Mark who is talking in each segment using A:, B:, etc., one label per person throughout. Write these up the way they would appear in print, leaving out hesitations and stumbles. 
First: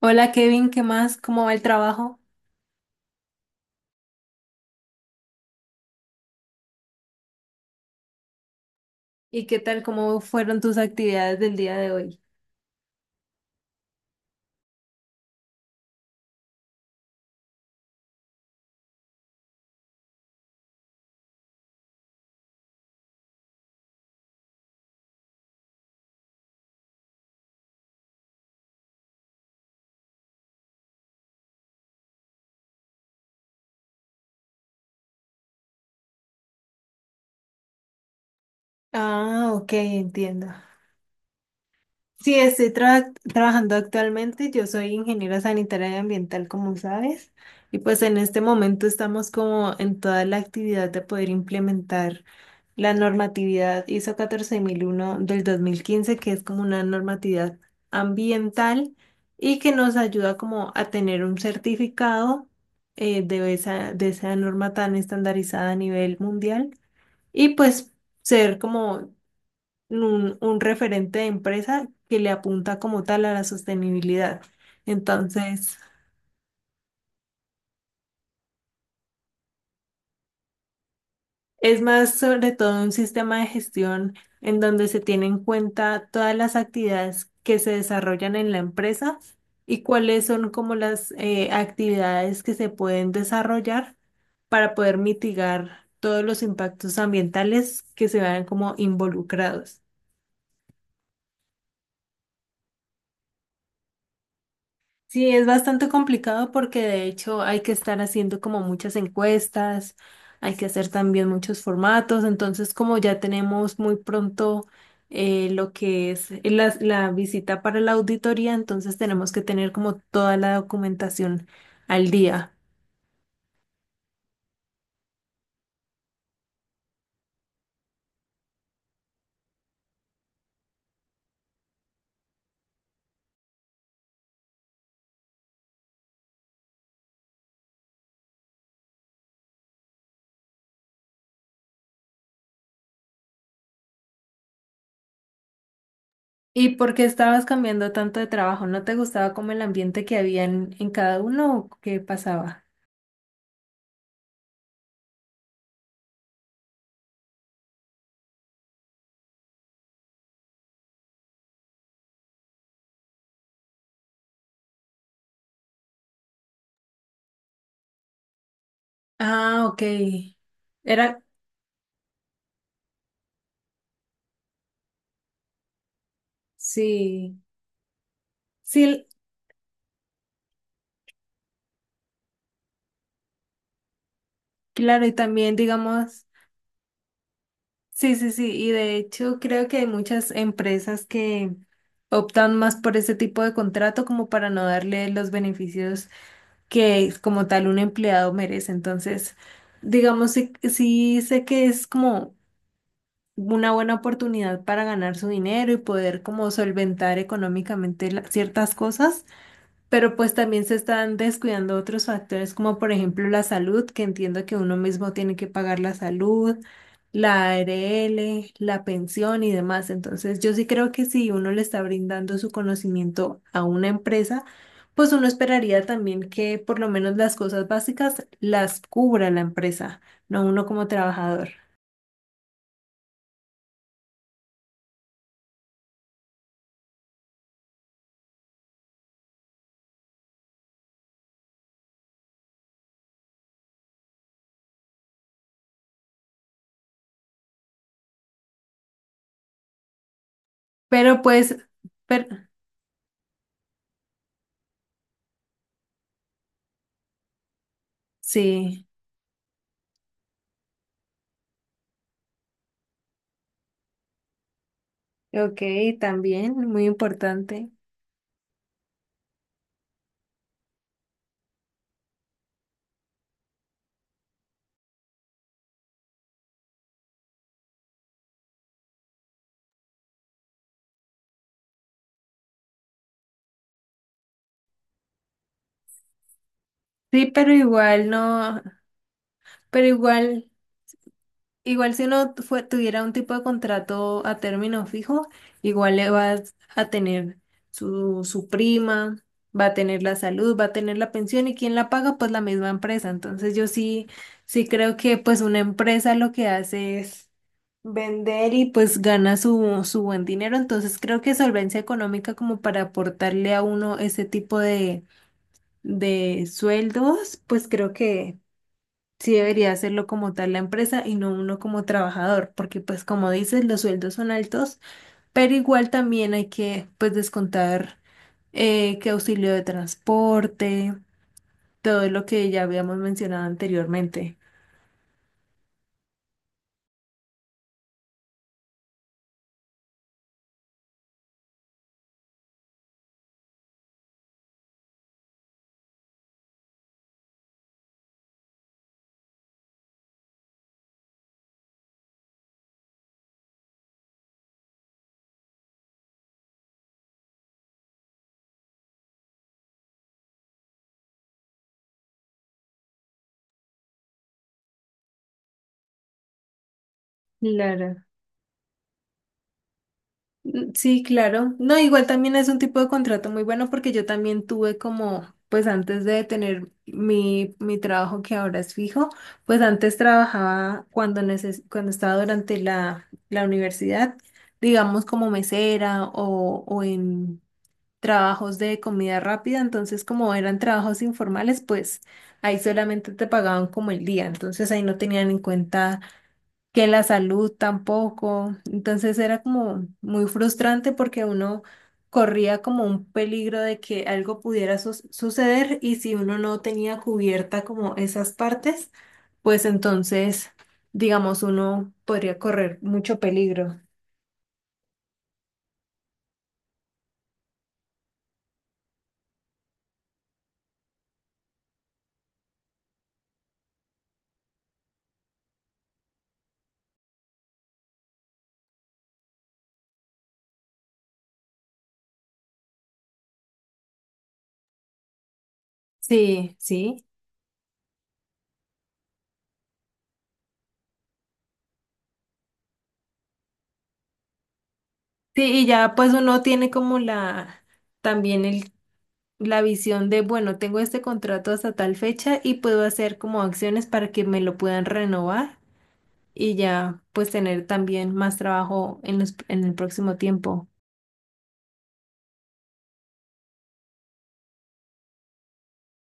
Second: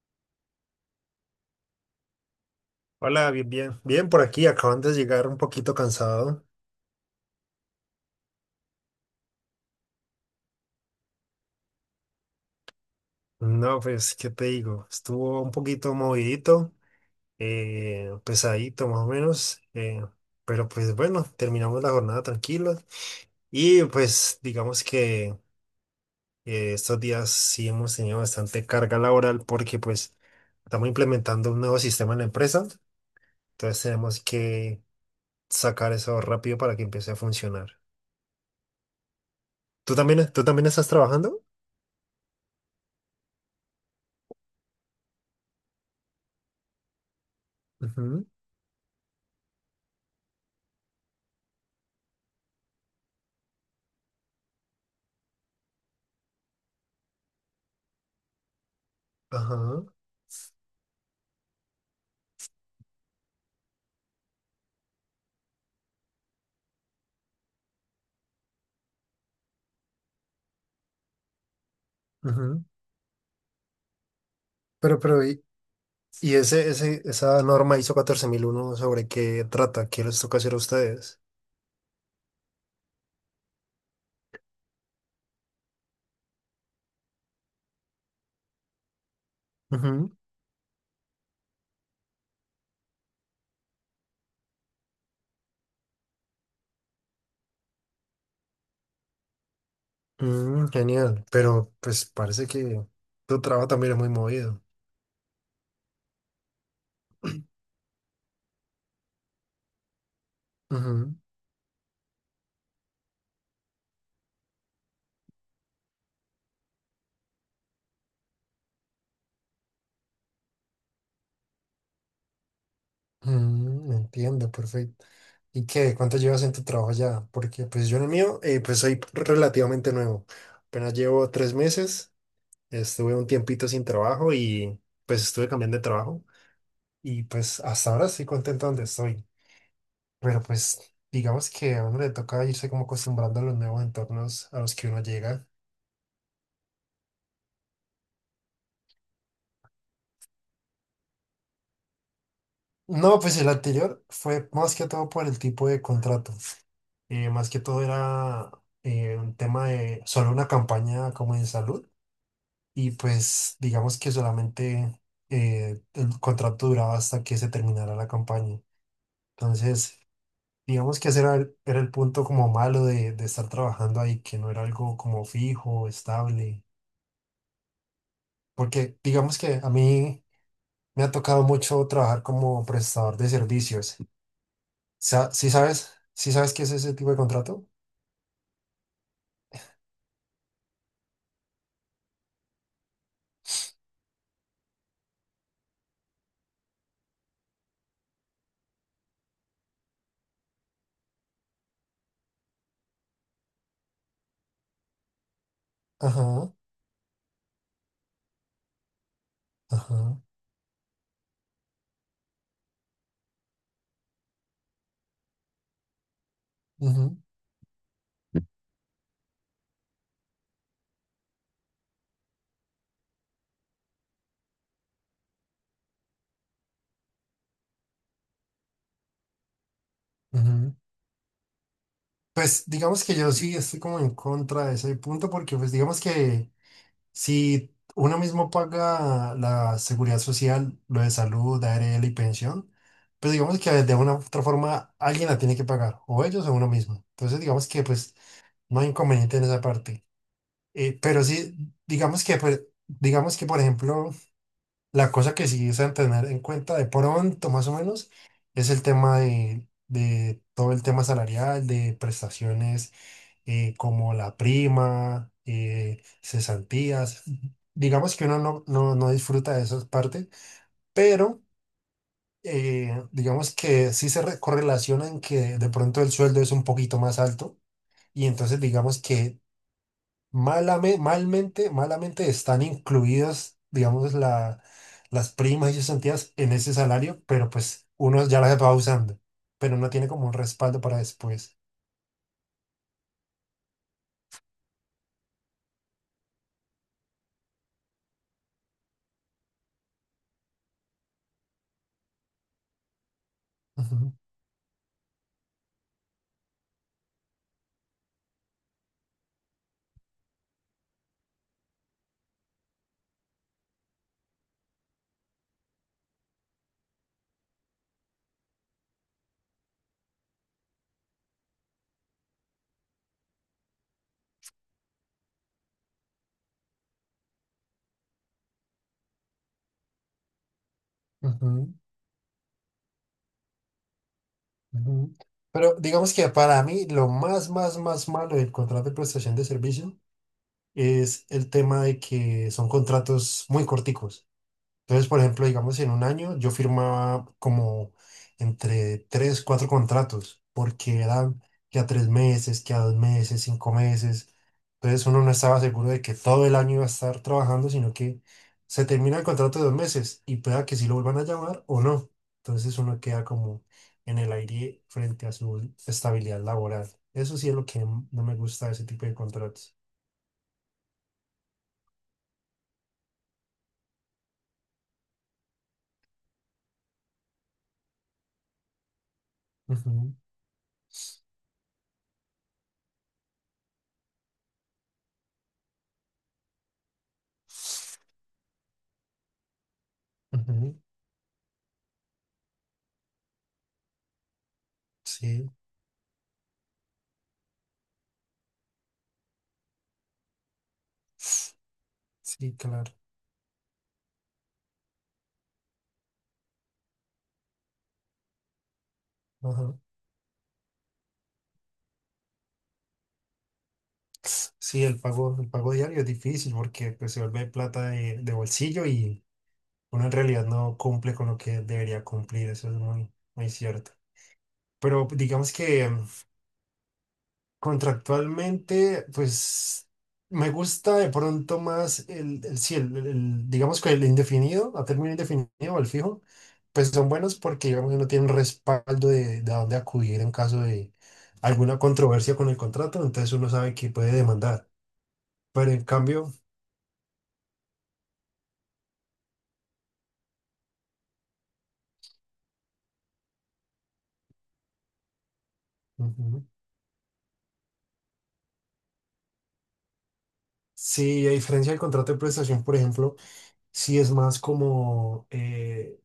A: Hola Kevin, ¿qué más? ¿Cómo va el trabajo?
B: Hola, bien, bien, bien por aquí, acaban de llegar un poquito cansado.
A: ¿Y qué tal? ¿Cómo fueron tus actividades del día de hoy?
B: No, pues, ¿qué te digo? Estuvo un poquito movidito, pesadito más o menos, pero pues bueno, terminamos la jornada tranquilos y pues digamos que estos días sí hemos tenido bastante carga laboral porque pues estamos implementando un nuevo sistema en la empresa, entonces tenemos que sacar eso rápido para que empiece a funcionar.
A: Ah, ok,
B: ¿Tú también, tú
A: entiendo.
B: también estás trabajando?
A: Sí, estoy trabajando actualmente. Yo soy ingeniera sanitaria y ambiental, como sabes. Y pues en
B: Ujú.
A: este momento estamos como en toda la actividad de poder implementar la normatividad ISO 14001 del 2015, que es como una normatividad ambiental y que
B: Ajá.
A: nos ayuda como a tener un certificado, de esa norma tan estandarizada a nivel mundial, y pues ser como un referente de empresa que le
B: Ujú.
A: apunta como tal a la sostenibilidad.
B: Pero, pero, y,
A: Entonces,
B: esa norma ISO 14001, ¿sobre qué trata? ¿Qué les toca hacer a ustedes?
A: es más sobre todo un sistema de gestión en donde se tiene en cuenta todas las actividades que se desarrollan en la empresa, y
B: Ujú.
A: cuáles son como las actividades que se pueden desarrollar para poder mitigar todos los impactos ambientales que se vean como involucrados.
B: Mm, genial. Pero, pues, parece que tu trabajo también es muy movido.
A: Sí, es bastante complicado porque de hecho hay que estar haciendo como muchas encuestas, hay que hacer
B: Ujú.
A: también muchos formatos, entonces como ya tenemos muy pronto lo que es la, la visita para la auditoría, entonces tenemos que tener como toda la documentación al día.
B: Mm, entiendo, perfecto. ¿Y qué? ¿Cuánto llevas en tu trabajo ya? Porque, pues, yo en el mío, pues, soy relativamente nuevo. Apenas llevo 3 meses. Estuve un tiempito sin trabajo y, pues, estuve cambiando de trabajo. Y, pues, hasta ahora estoy contento donde estoy. Pero pues digamos que a uno le toca irse como acostumbrando a los nuevos entornos a los que uno llega.
A: ¿Y por qué estabas cambiando tanto de trabajo? ¿No te gustaba como el ambiente que había en cada uno o qué pasaba?
B: No, pues el anterior fue más que todo por el tipo de contrato. Más que todo era un tema de solo una campaña como en salud. Y pues digamos que solamente el contrato duraba hasta que se terminara la campaña.
A: Ah, ok.
B: Entonces, digamos que
A: Era,
B: ese era el punto como malo de estar trabajando ahí, que no era algo como fijo, estable.
A: sí,
B: Porque
A: sí,
B: digamos que a mí... Me ha tocado mucho trabajar como prestador de servicios.
A: claro, y
B: ¿Sí
A: también
B: sabes?
A: digamos...
B: ¿Sí sabes qué es ese tipo de contrato?
A: Sí, sí, sí, y de hecho creo que hay muchas empresas que optan más por ese tipo de contrato como para no darle los beneficios que como tal un empleado merece. Entonces, digamos, sí, sí sé que es como una buena oportunidad para ganar su dinero y poder como
B: Ajá,
A: solventar económicamente ciertas cosas, pero
B: ajá,
A: pues también se están descuidando otros factores, como por ejemplo la salud, que entiendo que uno mismo tiene que pagar la salud,
B: ujú,
A: la ARL, la pensión y demás. Entonces, yo sí creo que si uno le está brindando su conocimiento a una empresa, pues uno esperaría también que por lo menos las cosas básicas las cubra la empresa, no uno
B: ujú.
A: como trabajador.
B: Pues digamos que yo sí estoy como en contra de ese punto porque pues digamos que si uno mismo paga la seguridad social, lo de salud, ARL y pensión, pues digamos que de una u otra forma alguien la tiene que pagar, o ellos o uno mismo. Entonces digamos que pues no hay inconveniente en esa parte.
A: Pero
B: Pero
A: pues,
B: sí, digamos que
A: per-
B: pues, digamos que por ejemplo, la cosa que sí es a tener en cuenta de pronto, más o menos, es el
A: sí,
B: tema de todo el tema salarial, de prestaciones, como la prima,
A: ok, también, muy
B: cesantías.
A: importante.
B: Digamos que uno no, no, no disfruta de esas partes, pero digamos que sí se correlaciona en que de pronto el sueldo es un poquito más alto y entonces digamos que malamente están incluidas, digamos, las primas y cesantías en ese
A: Sí,
B: salario,
A: pero
B: pero pues
A: igual
B: uno ya
A: no,
B: las va usando, pero
A: pero
B: no tiene como un
A: igual.
B: respaldo para después.
A: Igual si uno tuviera un tipo de contrato a término fijo, igual le vas a tener su, su prima, va a tener la salud, va a tener la pensión y quién la paga, pues la misma empresa. Entonces yo sí,
B: Ujú,
A: sí creo que pues una empresa lo que hace es vender y pues gana su, su buen dinero. Entonces creo que solvencia económica como para aportarle a uno ese tipo de sueldos, pues creo que sí debería hacerlo como tal la empresa y no uno como trabajador, porque pues como dices, los sueldos son altos, pero igual también hay que pues descontar que auxilio de transporte,
B: ujú,
A: todo lo que ya habíamos mencionado anteriormente.
B: ujú. Pero digamos que para mí lo más, más, más malo del contrato de prestación de servicio es el tema de que son contratos muy corticos. Entonces, por ejemplo, digamos, en un año yo firmaba como entre tres, cuatro contratos, porque eran que a 3 meses, que a 2 meses, 5 meses. Entonces uno no estaba seguro de que todo el año iba a estar trabajando, sino que se termina el contrato de 2 meses y pueda que sí lo vuelvan a llamar o no. Entonces uno queda como en el aire frente a su estabilidad laboral. Eso sí es lo que
A: Claro.
B: no me gusta de ese tipo de contratos.
A: Mm, sí, claro. No, igual también es un tipo de contrato muy bueno porque yo también tuve como, pues antes de tener mi, mi trabajo que ahora es fijo, pues antes
B: Ujú,
A: trabajaba cuando neces cuando estaba durante la, la universidad, digamos como mesera o en trabajos de comida rápida, entonces como eran
B: ujú,
A: trabajos informales, pues ahí solamente te pagaban como el día, entonces ahí no tenían en
B: sí,
A: cuenta que la salud tampoco. Entonces era como muy frustrante porque uno
B: sí,
A: corría como
B: claro,
A: un peligro de que algo pudiera suceder y si uno no tenía cubierta como esas partes, pues
B: ajá.
A: entonces, digamos, uno podría correr mucho peligro.
B: Sí, el pago diario es difícil porque pues, se vuelve plata de bolsillo y uno en realidad no cumple con lo que debería cumplir, eso es muy, muy cierto. Pero digamos que, contractualmente, pues me gusta de pronto más sí, digamos que el indefinido, a término indefinido o el fijo,
A: Sí,
B: pues
A: sí.
B: son buenos porque digamos que uno tiene un respaldo de a dónde acudir en caso de alguna controversia con el contrato, entonces uno sabe que puede demandar.
A: Sí, y
B: Pero en
A: ya pues
B: cambio...
A: uno tiene como la, también el, la visión de, bueno, tengo este contrato hasta tal fecha y puedo hacer como acciones para que me lo puedan renovar,
B: Ujú.
A: y ya pues tener también más trabajo en los, en el próximo tiempo.
B: Sí, a diferencia del contrato de prestación, por ejemplo, sí es más como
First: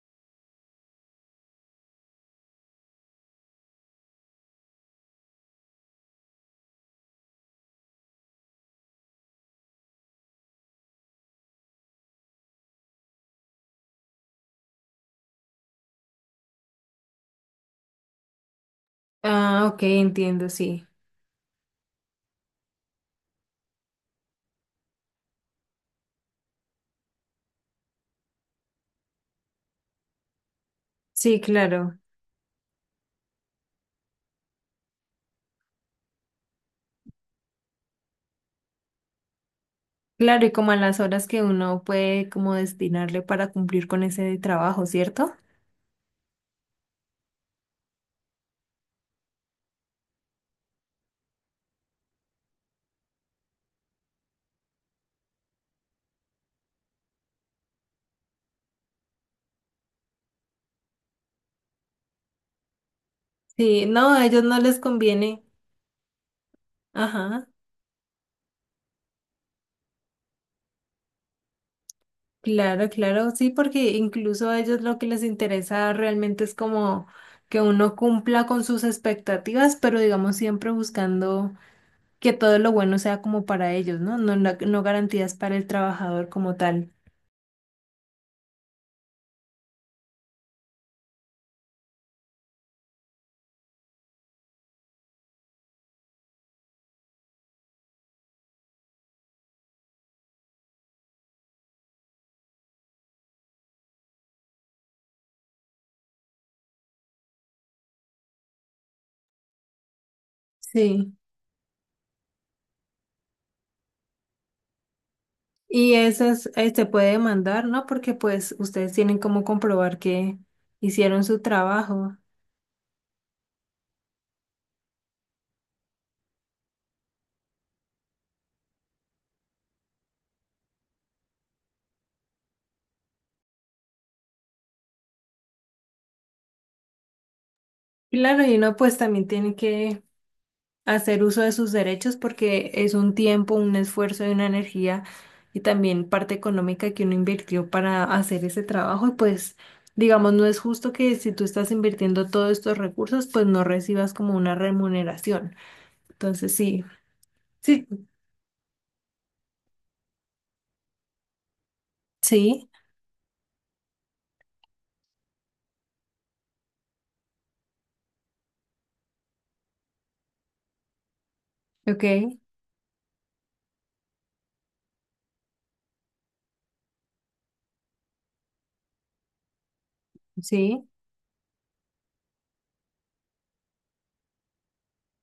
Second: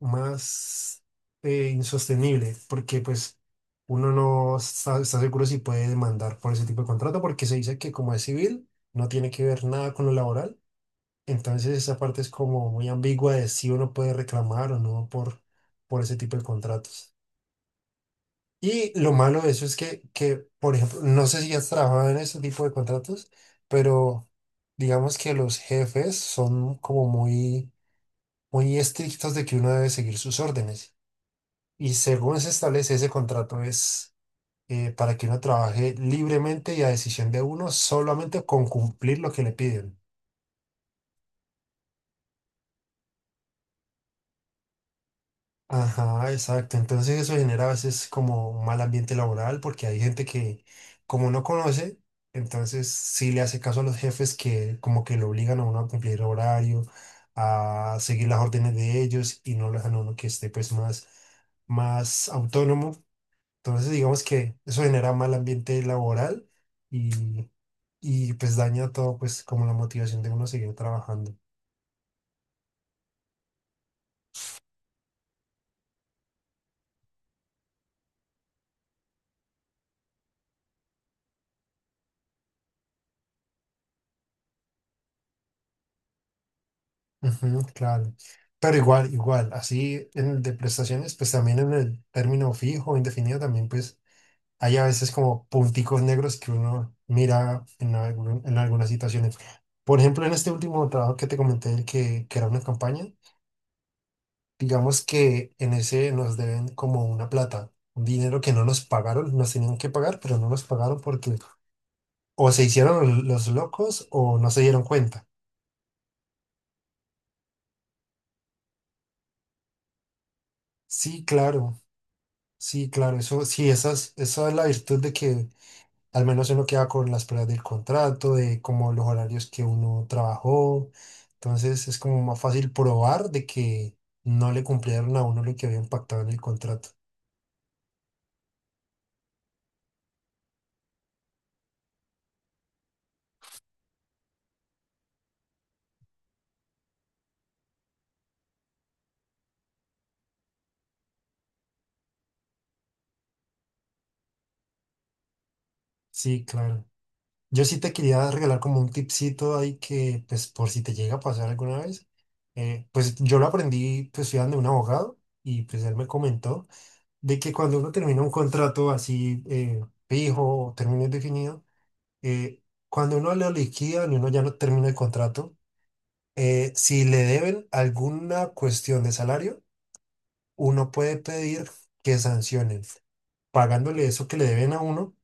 B: más insostenible, porque pues uno no está seguro si puede demandar por ese tipo de contrato, porque se dice que como es civil, no tiene que ver nada con lo laboral. Entonces esa parte es como muy ambigua de si uno puede reclamar o no por ese tipo de contratos. Y lo malo de eso
A: Ah,
B: es
A: ok, entiendo,
B: por
A: sí.
B: ejemplo, no sé si has trabajado en este tipo de contratos, pero digamos que los jefes son como muy, muy estrictos de que uno debe seguir sus órdenes.
A: Sí,
B: Y
A: claro.
B: según se establece ese contrato es para que uno trabaje libremente y a decisión de uno, solamente con cumplir lo que le piden.
A: Claro, y como a las horas que uno puede como destinarle para cumplir con ese trabajo, ¿cierto?
B: Ajá, exacto. Entonces eso genera a veces como un mal ambiente laboral porque hay gente que como no conoce, entonces sí le hace caso a los jefes que como que lo obligan a uno a cumplir horario, a seguir las órdenes de ellos y no lo dejan a uno que esté pues más, más autónomo.
A: Sí,
B: Entonces
A: no,
B: digamos
A: a ellos
B: que
A: no les
B: eso genera mal
A: conviene.
B: ambiente laboral
A: Ajá,
B: y, y pues daña todo pues como la motivación de uno a seguir trabajando.
A: claro, claro, sí, porque incluso a ellos lo que les interesa realmente es como que uno cumpla con sus expectativas, pero digamos siempre buscando que todo lo bueno sea como para ellos, ¿no? No, no, no garantías para el trabajador como tal.
B: Ujú, claro. Pero igual, igual, así en el de prestaciones, pues también en el término fijo, indefinido, también pues hay a veces como punticos negros que uno mira en algunas situaciones. Por ejemplo, en este último trabajo que te comenté, el que era una campaña, digamos que en ese nos deben como una plata, un dinero que no nos pagaron, nos tenían que pagar, pero no nos pagaron
A: Sí.
B: porque o se hicieron los locos o no se dieron cuenta.
A: Y esas, se puede demandar, ¿no? Porque pues ustedes tienen como comprobar que
B: Sí,
A: hicieron su
B: claro.
A: trabajo.
B: Sí, claro, eso sí, esa es la virtud de que al menos uno queda con las pruebas del contrato, de como los horarios que uno trabajó, entonces es como más fácil probar de que no le cumplieron a uno lo que había impactado en el contrato.
A: Claro, y uno pues también tiene que hacer uso de sus derechos porque es un tiempo, un esfuerzo y una energía y también parte económica que uno invirtió para hacer ese trabajo y pues digamos no es justo que si tú estás invirtiendo todos estos recursos pues no recibas como una remuneración.
B: Sí,
A: Entonces
B: claro.
A: sí,
B: Yo sí
A: sí,
B: te quería regalar como un tipcito ahí que, pues, por si te llega a pasar alguna vez.
A: sí,
B: Pues yo lo aprendí, pues, estudiando de un abogado, y pues él me comentó de que cuando uno termina un contrato así, fijo o término indefinido,
A: ok,
B: eh, cuando uno lo liquida y uno ya no termina el contrato, si le deben alguna cuestión de salario,
A: sí,
B: uno puede pedir que sancionen, pagándole eso que le deben a uno,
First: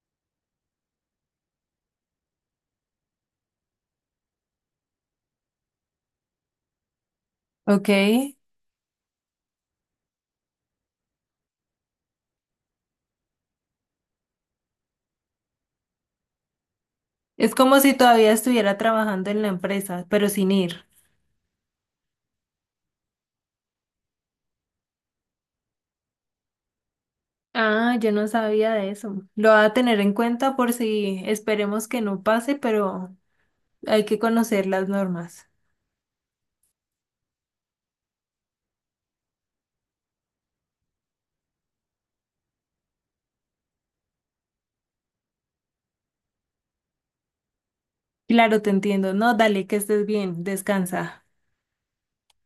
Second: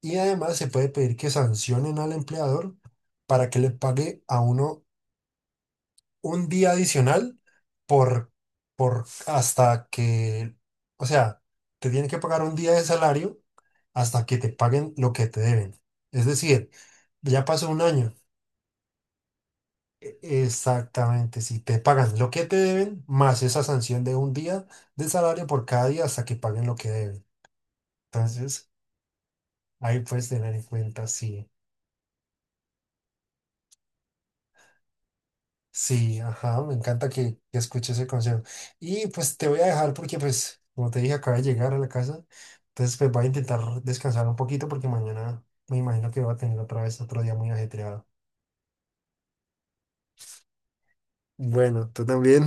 B: y además se puede pedir que sancionen al empleador para que le pague a uno un día adicional
A: ok.
B: por, por hasta que, o sea, te tienen que pagar un día de salario hasta que te paguen lo que te deben. Es decir, ya
A: Es
B: pasó un
A: como si
B: año.
A: todavía estuviera trabajando en la empresa, pero sin ir.
B: Exactamente, si te pagan lo que te deben, más esa sanción de un día de salario por cada día hasta que paguen lo que deben.
A: Ah, yo no
B: Entonces,
A: sabía de eso. Lo voy a
B: ahí
A: tener en
B: puedes tener
A: cuenta
B: en
A: por
B: cuenta,
A: si
B: sí,
A: esperemos que no pase, pero hay que conocer las normas.
B: sí, ajá, me encanta que escuches ese consejo. Y pues te voy a dejar porque, pues, como te dije, acabo de llegar a la casa, entonces pues voy a intentar descansar un poquito porque mañana me imagino que va a tener otra vez otro día muy ajetreado.
A: Claro, te entiendo. No, dale, que estés bien, descansa.
B: Bueno, tú también.